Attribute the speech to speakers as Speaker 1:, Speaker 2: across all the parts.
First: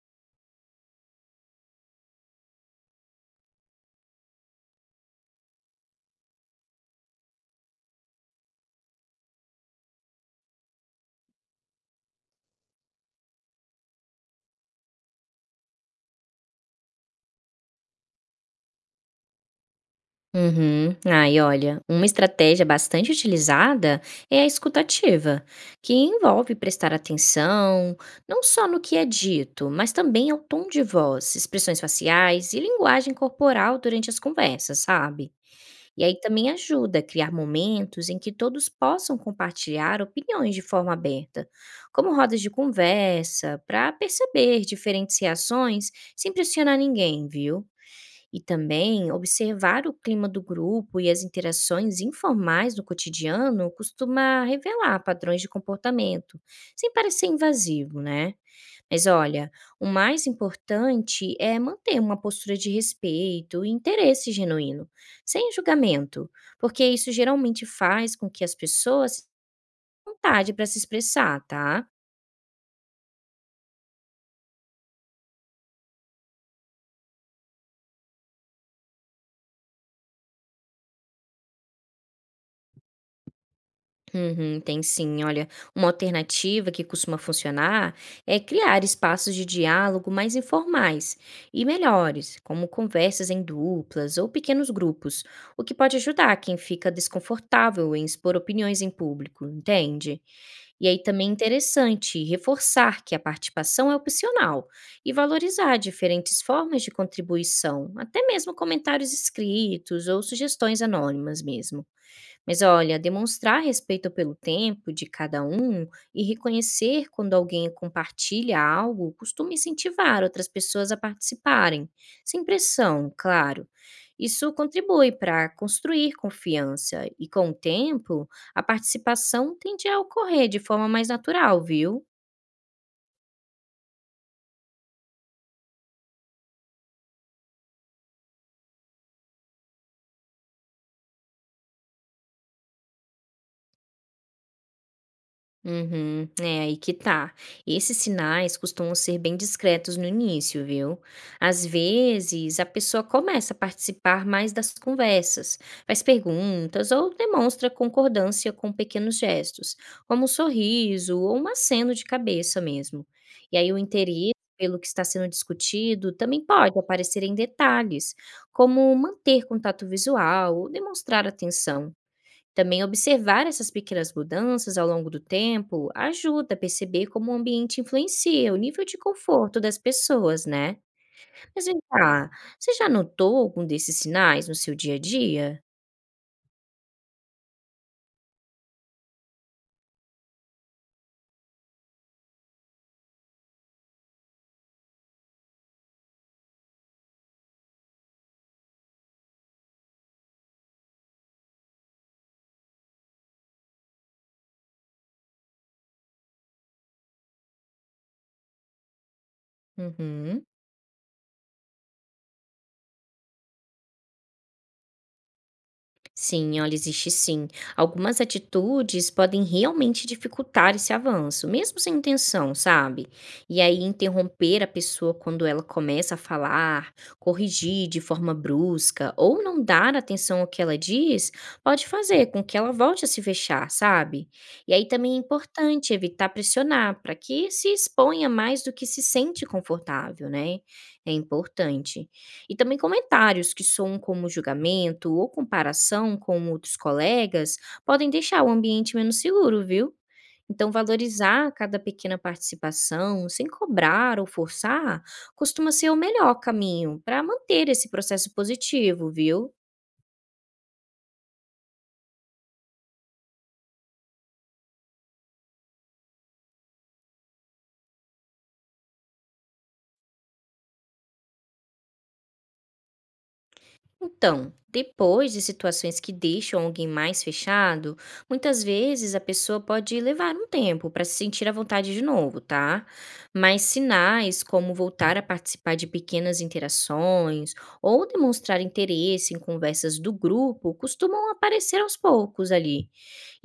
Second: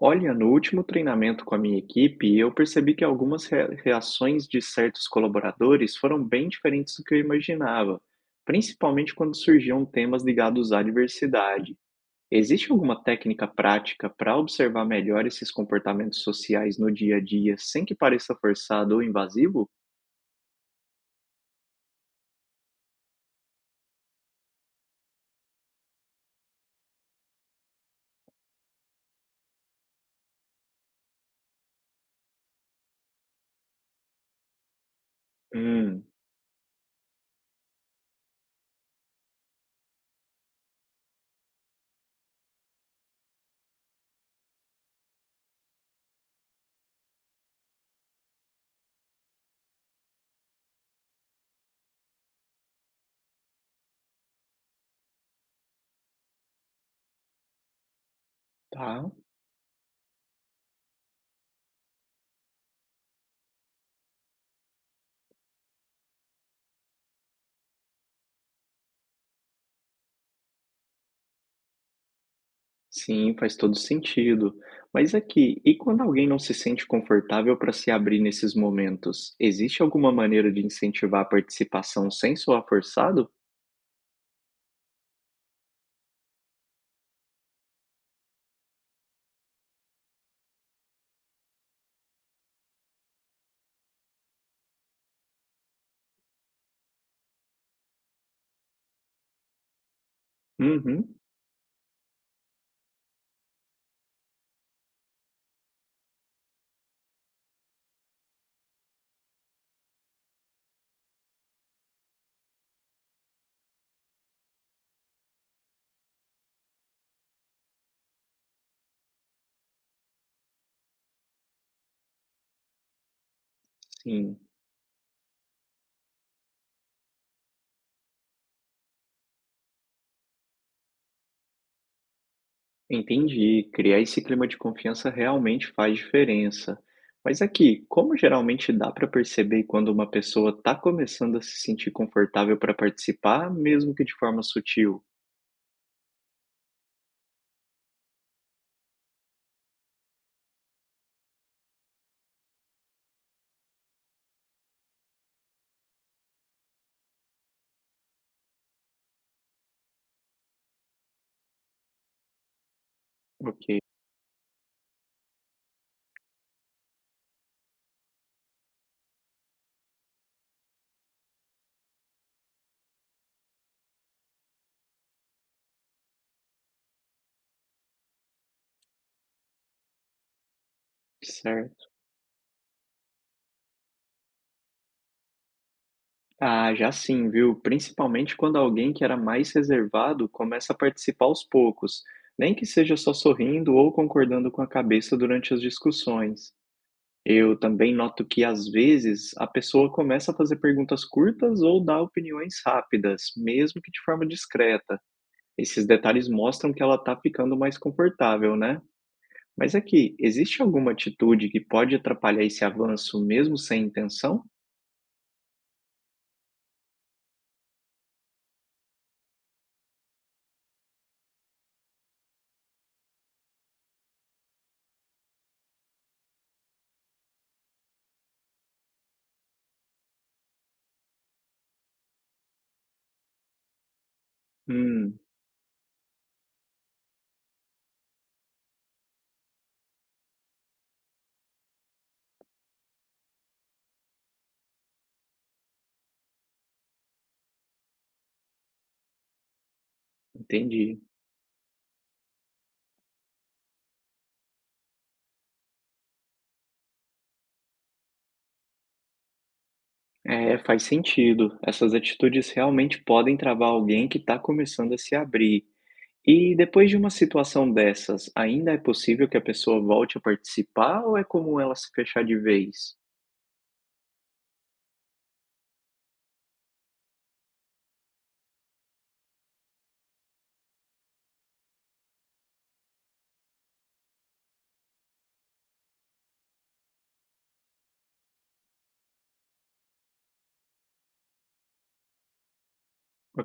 Speaker 1: Olha, no último treinamento com a minha equipe, eu percebi que algumas reações de certos colaboradores foram bem diferentes do que eu imaginava, principalmente quando surgiam temas ligados à diversidade. Existe alguma técnica prática para observar melhor esses comportamentos sociais no dia a dia sem que pareça forçado ou invasivo?
Speaker 2: Uhum. Ai, olha, uma estratégia bastante utilizada é a escutativa, que envolve prestar atenção não só no que é dito, mas também ao tom de voz, expressões faciais e linguagem corporal durante as conversas, sabe? E
Speaker 1: Hum,
Speaker 2: aí também ajuda a criar momentos em que todos possam compartilhar opiniões de forma aberta, como rodas de conversa, para perceber diferentes reações sem pressionar ninguém, viu? E também observar o clima do grupo e as interações informais no cotidiano costuma revelar padrões de comportamento, sem parecer invasivo, né? Mas
Speaker 1: tá.
Speaker 2: olha, o mais importante é manter uma postura de respeito e interesse genuíno, sem julgamento, porque isso geralmente faz com que as pessoas tenham vontade para se expressar, tá?
Speaker 1: Sim, faz todo sentido. Mas aqui, e quando alguém não se sente confortável para se abrir nesses momentos, existe alguma maneira de incentivar a participação sem soar forçado?
Speaker 2: Uhum, tem sim. Olha, uma alternativa que costuma funcionar é criar espaços de diálogo mais informais e melhores, como conversas em duplas ou pequenos grupos, o que pode ajudar quem fica desconfortável em expor opiniões em público, entende? E aí
Speaker 1: Uhum,
Speaker 2: também é interessante reforçar que a participação é opcional e valorizar diferentes formas de contribuição, até mesmo comentários escritos ou sugestões anônimas mesmo. Mas olha, demonstrar respeito pelo tempo de cada um e reconhecer quando alguém compartilha algo costuma incentivar outras pessoas a participarem, sem pressão, claro.
Speaker 1: sim.
Speaker 2: Isso contribui para construir confiança e, com o tempo, a participação tende a ocorrer de forma mais natural, viu?
Speaker 1: Entendi. Criar esse clima de confiança realmente faz diferença. Mas aqui, como geralmente dá para perceber quando uma pessoa está começando a se sentir confortável para participar, mesmo que de forma sutil?
Speaker 2: Uhum, é aí que tá. Esses sinais costumam ser bem discretos no início, viu? Às vezes, a pessoa começa a participar mais das conversas, faz perguntas ou demonstra concordância com pequenos gestos, como um sorriso ou um aceno de cabeça mesmo. E aí, o
Speaker 1: Ok,
Speaker 2: interesse pelo que está sendo discutido também pode aparecer em detalhes, como manter contato visual ou demonstrar atenção. Também observar essas pequenas mudanças ao longo do tempo ajuda a perceber como o ambiente influencia o nível de conforto das pessoas, né? Mas vem
Speaker 1: certo.
Speaker 2: cá, você já notou algum desses sinais no seu dia a dia?
Speaker 1: Ah, já sim, viu? Principalmente quando alguém que era mais reservado começa a participar aos poucos, nem que seja só sorrindo ou concordando com a cabeça durante as discussões. Eu também noto que às vezes a pessoa começa a fazer perguntas curtas ou dá opiniões rápidas, mesmo que de forma discreta. Esses detalhes mostram que ela está ficando mais confortável, né? Mas aqui,
Speaker 2: Uhum.
Speaker 1: existe alguma atitude que pode atrapalhar esse avanço mesmo sem intenção?
Speaker 2: Sim, olha, existe sim. Algumas atitudes podem realmente dificultar esse avanço, mesmo sem intenção, sabe? E aí, interromper a pessoa quando ela começa a falar, corrigir de forma brusca ou não dar atenção ao que ela diz, pode fazer com que ela volte a se fechar, sabe? E aí também é
Speaker 1: Hum,
Speaker 2: importante evitar pressionar para que se exponha mais do que se sente confortável, né? É importante. E também comentários que soam como julgamento ou comparação com outros colegas podem deixar o ambiente menos seguro, viu? Então,
Speaker 1: entendi.
Speaker 2: valorizar cada pequena participação, sem cobrar ou forçar, costuma ser o melhor caminho para manter esse processo positivo, viu?
Speaker 1: É, faz sentido. Essas atitudes realmente podem travar alguém que está começando a se abrir. E depois de uma situação dessas, ainda é possível que a pessoa volte a participar ou é comum ela se fechar de vez?
Speaker 2: Então, depois de situações que deixam alguém mais fechado, muitas vezes a pessoa pode levar um tempo para se sentir à vontade de novo, tá? Mas sinais como voltar a participar de pequenas interações ou demonstrar interesse em conversas do grupo costumam aparecer aos poucos ali.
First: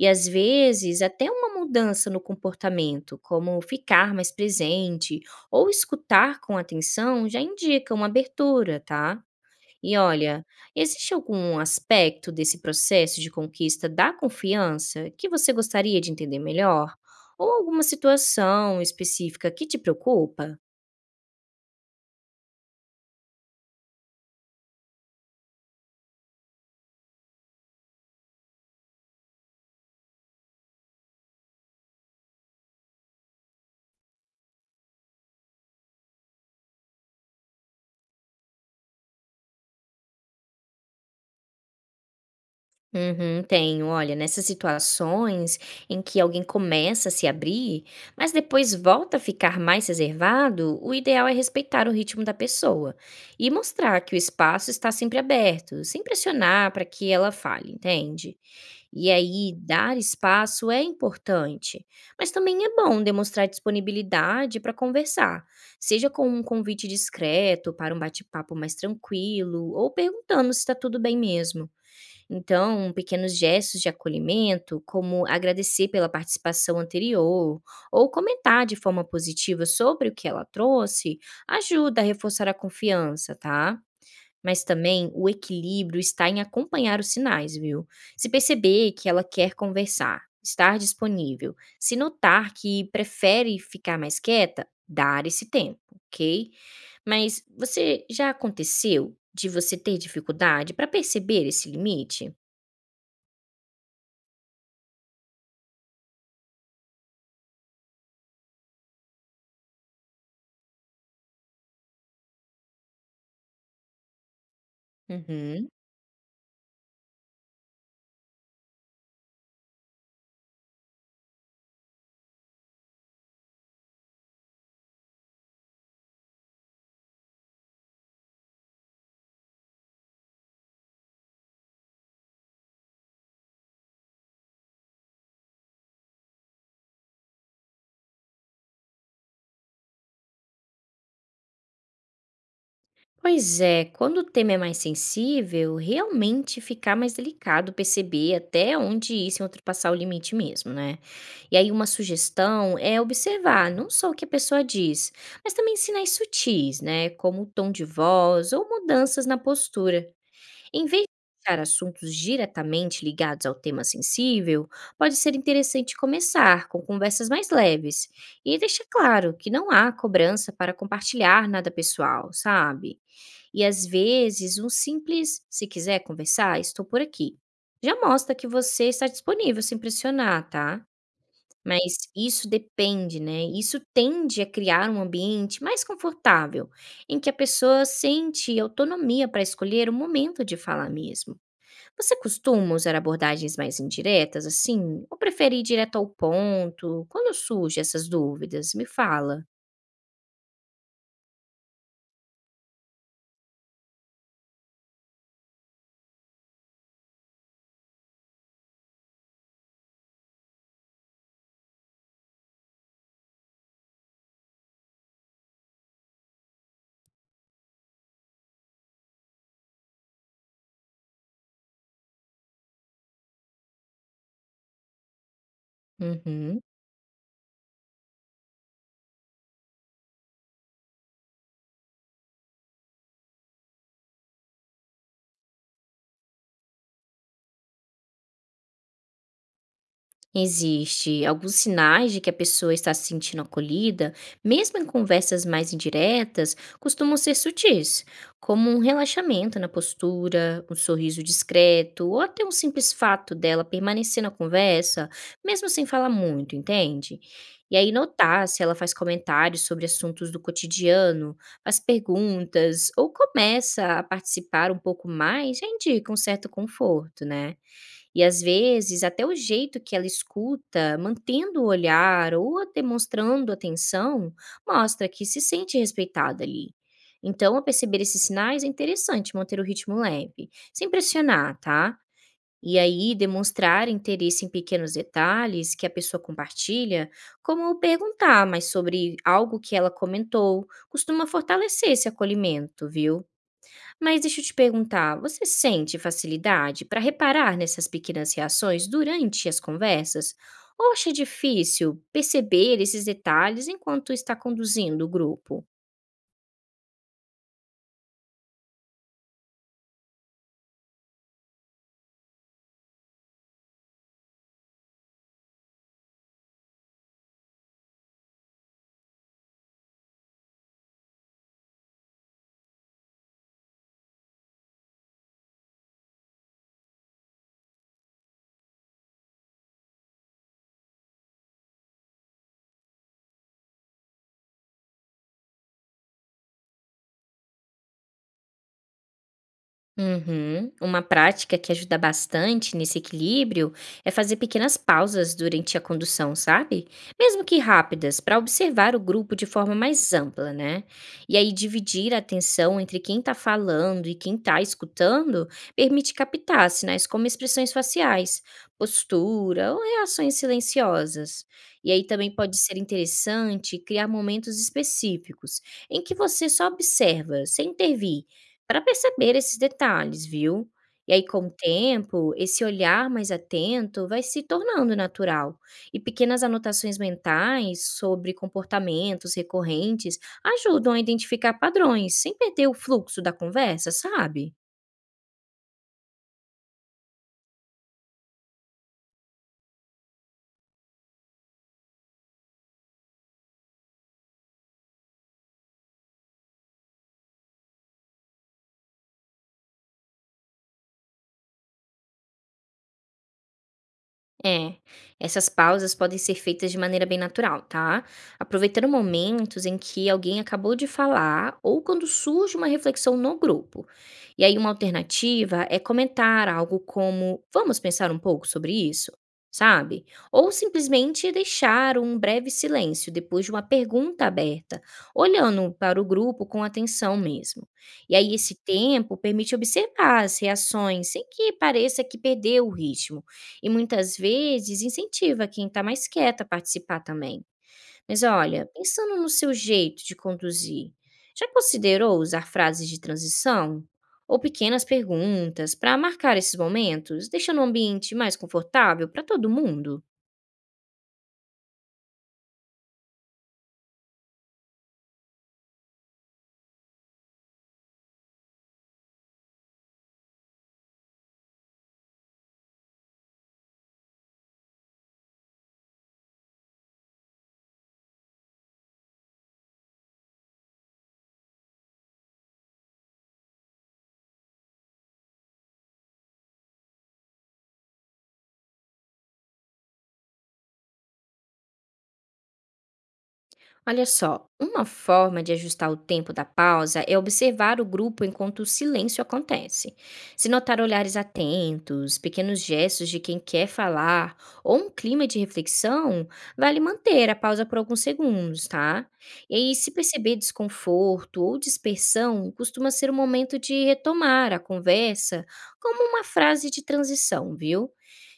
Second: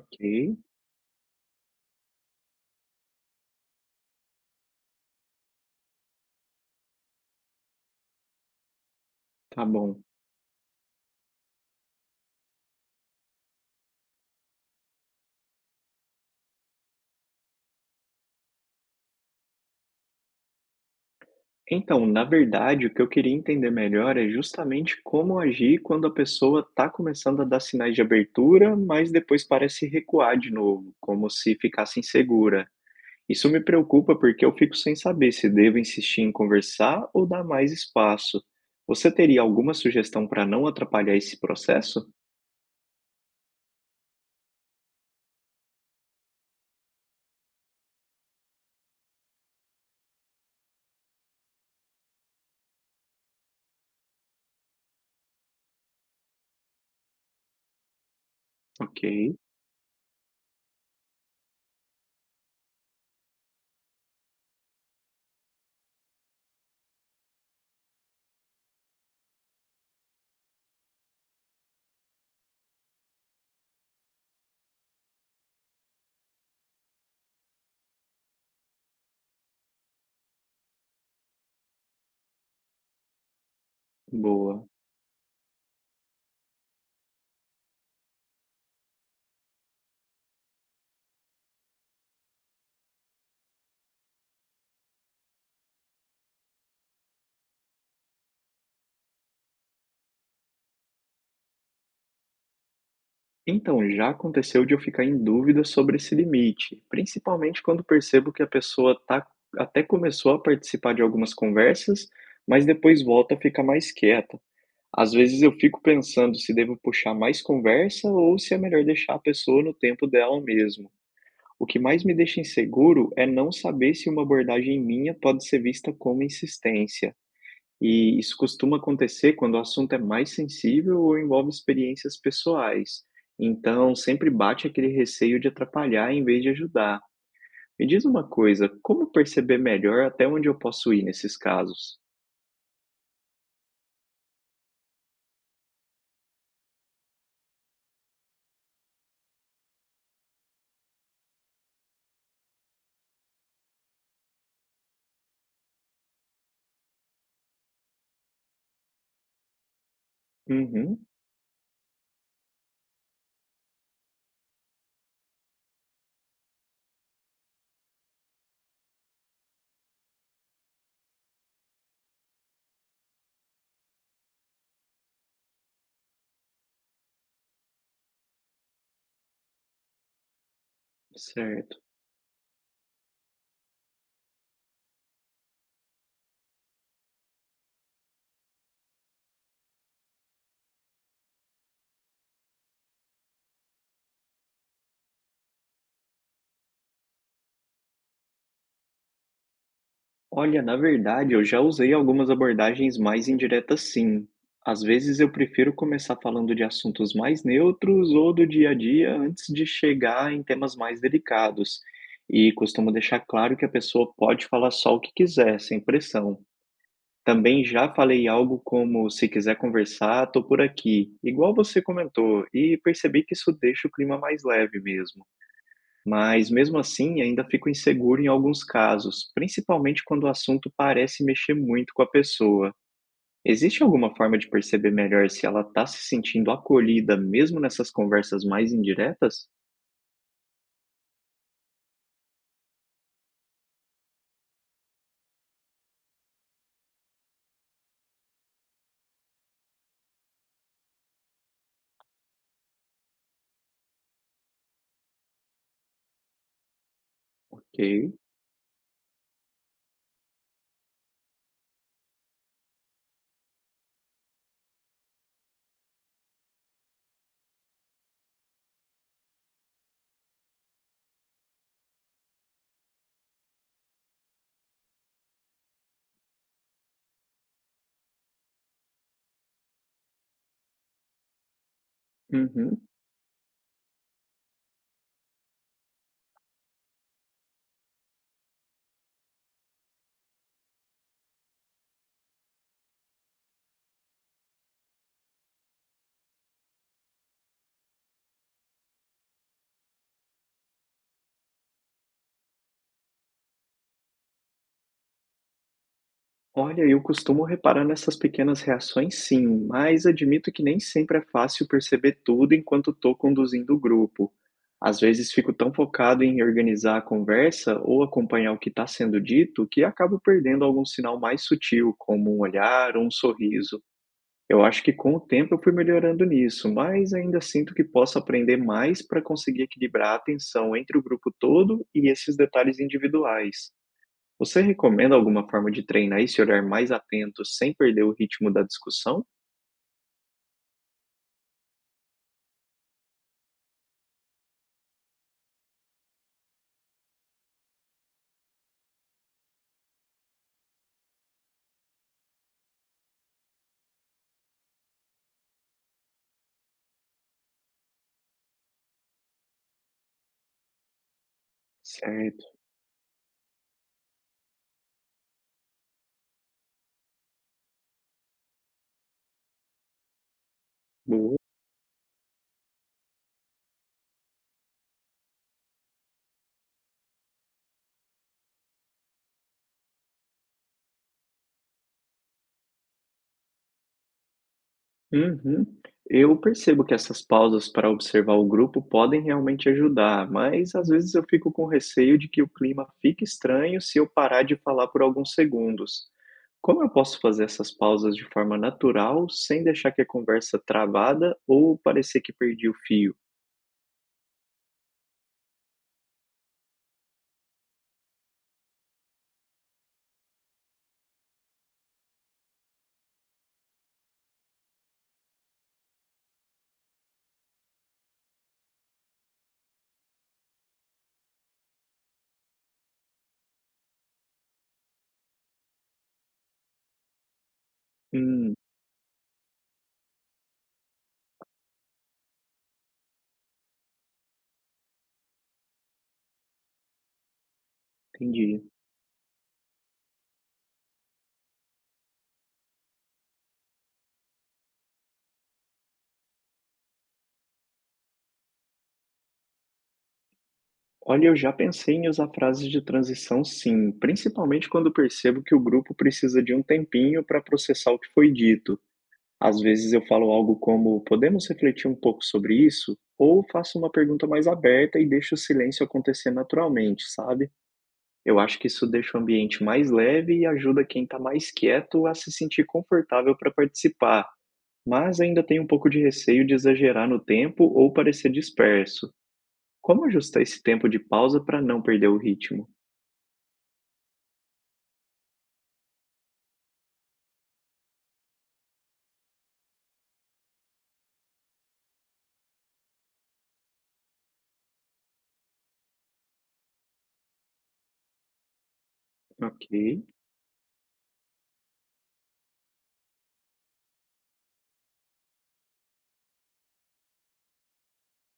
Speaker 2: E às vezes até uma mudança no comportamento, como ficar mais presente ou escutar com atenção, já indica uma abertura, tá?
Speaker 1: tá
Speaker 2: E
Speaker 1: bom.
Speaker 2: olha, existe algum aspecto desse processo de conquista da confiança que você gostaria de entender melhor? Ou alguma situação específica que te preocupa?
Speaker 1: Então, na verdade, o que eu queria entender melhor é justamente como agir quando a pessoa está começando a dar sinais de abertura, mas depois parece recuar de novo, como se ficasse insegura. Isso me preocupa porque eu fico sem saber se devo insistir em conversar ou dar mais espaço. Você teria alguma sugestão para não atrapalhar esse processo?
Speaker 2: Uhum, tenho. Olha, nessas situações em que alguém começa a se abrir, mas depois volta a ficar mais reservado, o ideal é respeitar o ritmo da pessoa e mostrar que o espaço está sempre aberto, sem pressionar para que ela fale, entende?
Speaker 1: Ok,
Speaker 2: E aí, dar espaço é importante, mas também é bom demonstrar disponibilidade para conversar, seja com um convite discreto para um bate-papo mais tranquilo ou perguntando se está tudo bem mesmo. Então, pequenos gestos de acolhimento, como agradecer pela participação anterior ou comentar de forma positiva sobre o que ela trouxe, ajuda a reforçar a confiança, tá? Mas
Speaker 1: boa.
Speaker 2: também o equilíbrio está em acompanhar os sinais, viu? Se perceber que ela quer conversar, estar disponível, se notar que prefere ficar mais quieta, dar esse tempo, ok? Mas você já aconteceu de você ter dificuldade para perceber esse limite?
Speaker 1: Então, já aconteceu de eu ficar em dúvida sobre esse limite, principalmente quando percebo que a pessoa tá, até começou a participar de algumas conversas, mas depois volta a ficar mais quieta. Às vezes eu
Speaker 2: Uhum.
Speaker 1: fico pensando se devo puxar mais conversa ou se é melhor deixar a pessoa no tempo dela mesmo. O que mais me deixa inseguro é não saber se uma abordagem minha pode ser vista como insistência. E isso costuma acontecer quando o assunto é mais sensível ou envolve experiências pessoais. Então, sempre bate aquele receio de atrapalhar em vez de ajudar. Me diz uma coisa, como perceber melhor até onde eu posso ir nesses casos?
Speaker 2: Pois é, quando o tema é mais sensível, realmente fica mais delicado perceber até onde ir sem ultrapassar o limite mesmo, né? E aí uma sugestão é observar não só o que a pessoa diz, mas também sinais sutis, né? Como o tom de voz ou mudanças na postura. Em vez
Speaker 1: Uhum,
Speaker 2: de puxar assuntos diretamente ligados ao tema sensível, pode ser interessante começar com conversas mais leves e deixar claro que não há cobrança para compartilhar nada pessoal, sabe? E às vezes, um simples se quiser conversar, estou por aqui. Já mostra que você está disponível sem pressionar, tá?
Speaker 1: certo.
Speaker 2: Mas isso depende, né? Isso tende a criar um ambiente mais confortável, em que a pessoa sente autonomia para escolher o momento de falar mesmo. Você costuma usar abordagens mais indiretas, assim? Ou prefere ir direto ao ponto? Quando surgem essas dúvidas, me fala.
Speaker 1: Olha, na verdade, eu já usei algumas abordagens mais indiretas, sim. Às vezes eu prefiro começar falando de assuntos mais neutros ou do dia a dia antes de chegar em temas mais delicados. E costumo deixar claro que a pessoa pode falar só o que quiser, sem pressão. Também já falei algo como: se quiser conversar, tô por aqui, igual você comentou, e percebi que isso deixa o clima mais leve mesmo. Mas
Speaker 2: Uhum.
Speaker 1: mesmo assim, ainda fico inseguro em alguns casos, principalmente quando o assunto parece mexer muito com a pessoa. Existe alguma forma de perceber melhor se ela está se sentindo acolhida, mesmo nessas conversas mais indiretas?
Speaker 2: Existe alguns sinais de que a pessoa está se sentindo acolhida, mesmo em conversas mais indiretas, costumam ser sutis, como um relaxamento na postura, um sorriso discreto ou até um simples fato dela permanecer na conversa, mesmo sem falar muito, entende? E
Speaker 1: Ok.
Speaker 2: aí notar se ela faz comentários sobre assuntos do cotidiano, faz perguntas ou começa a participar um pouco mais, já indica um certo conforto, né? E às vezes até o jeito que ela escuta, mantendo o olhar ou demonstrando atenção, mostra que se sente respeitada ali. Então, ao perceber esses sinais, é interessante manter o ritmo leve, sem pressionar, tá? E
Speaker 1: Uhum.
Speaker 2: aí demonstrar interesse em pequenos detalhes que a pessoa compartilha, como perguntar mais sobre algo que ela comentou, costuma fortalecer esse acolhimento, viu? Mas deixa eu te perguntar, você sente facilidade para reparar nessas pequenas reações durante as conversas? Ou acha difícil perceber esses detalhes enquanto está conduzindo o grupo?
Speaker 1: Olha, eu costumo reparar nessas pequenas reações sim, mas admito que nem sempre é fácil perceber tudo enquanto estou conduzindo o grupo. Às vezes fico tão focado em organizar a conversa ou acompanhar o que está sendo dito que acabo perdendo algum sinal mais sutil, como um olhar ou um sorriso. Eu acho que com o tempo eu fui melhorando nisso, mas ainda sinto que posso aprender mais para conseguir equilibrar a atenção entre o grupo todo e esses detalhes individuais. Você recomenda alguma forma de treinar esse olhar mais atento sem perder o ritmo da discussão?
Speaker 2: Uhum. Uma prática que ajuda bastante nesse equilíbrio é fazer pequenas pausas durante a condução, sabe? Mesmo que rápidas, para observar o grupo de forma mais ampla, né? E aí dividir a atenção entre quem está falando e quem está escutando permite captar sinais como expressões faciais, postura ou reações silenciosas. E aí também pode
Speaker 1: Certo,
Speaker 2: ser interessante criar momentos específicos em que você só observa, sem intervir para perceber esses detalhes, viu? E aí,
Speaker 1: boa.
Speaker 2: com o tempo, esse olhar mais atento vai se tornando natural. E pequenas anotações mentais sobre comportamentos recorrentes ajudam a identificar padrões sem perder o fluxo da conversa, sabe?
Speaker 1: Uhum. Eu percebo que essas pausas para observar o grupo podem realmente ajudar, mas às vezes eu fico com receio de que o clima fique estranho se eu parar de falar por alguns segundos. Como eu posso fazer essas pausas de forma natural, sem deixar que a conversa travada ou parecer que perdi o fio?
Speaker 2: É, essas pausas podem ser feitas de maneira bem natural, tá? Aproveitando momentos em que alguém acabou de falar ou quando surge uma reflexão no grupo. E aí, uma alternativa é comentar algo como: vamos pensar um pouco sobre isso, sabe? Ou simplesmente deixar um breve silêncio depois de uma pergunta aberta, olhando para o grupo com atenção mesmo. E aí, esse
Speaker 1: Hum,
Speaker 2: tempo permite observar as reações sem que pareça que perdeu o ritmo e muitas vezes incentiva quem está mais quieto a participar também. Mas
Speaker 1: entendi.
Speaker 2: olha, pensando no seu jeito de conduzir, já considerou usar frases de transição? Ou pequenas perguntas para marcar esses momentos, deixando o ambiente mais confortável para todo mundo?
Speaker 1: Olha, eu já pensei em usar frases de transição sim, principalmente quando percebo que o grupo precisa de um tempinho para processar o que foi dito. Às vezes eu falo algo como: podemos refletir um pouco sobre isso? Ou faço uma pergunta mais aberta e deixo o silêncio acontecer naturalmente, sabe? Eu acho que isso deixa o ambiente mais leve e ajuda quem está mais quieto a se sentir confortável para participar, mas ainda tenho um pouco de receio de exagerar no tempo ou parecer disperso. Como ajustar esse tempo de pausa para não perder o ritmo?
Speaker 2: Olha só, uma forma de ajustar o tempo da pausa é observar o grupo enquanto o silêncio acontece. Se notar olhares atentos, pequenos gestos de quem quer falar ou um clima de reflexão, vale manter a pausa por alguns segundos, tá? E
Speaker 1: Ok,
Speaker 2: aí, se perceber desconforto ou dispersão, costuma ser o momento de retomar a conversa como uma frase de transição, viu?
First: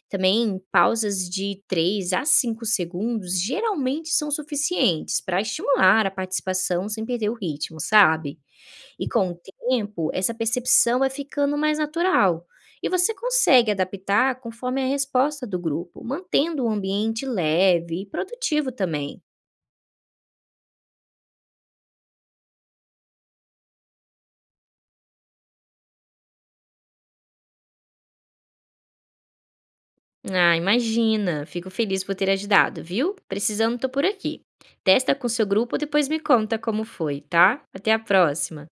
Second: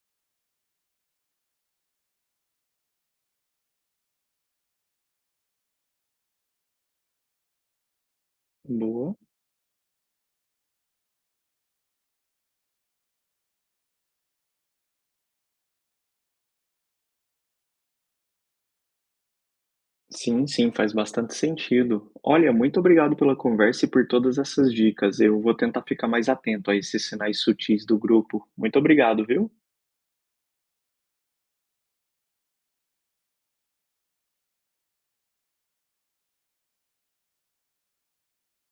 Speaker 2: Também pausas de 3 a 5 segundos geralmente são suficientes para estimular a participação sem perder o ritmo, sabe? E
Speaker 1: boa.
Speaker 2: com o tempo, essa percepção vai ficando mais natural e você consegue adaptar conforme a resposta do grupo, mantendo o ambiente leve e produtivo também.
Speaker 1: Sim, sim, faz bastante sentido. Olha, muito obrigado pela conversa e por todas essas dicas. Eu vou tentar ficar mais atento a esses sinais sutis do grupo. Muito obrigado, viu?
Speaker 2: Ah, imagina! Fico feliz por ter ajudado, viu? Precisando, tô por aqui. Testa com seu grupo, depois me conta como foi, tá? Até a próxima!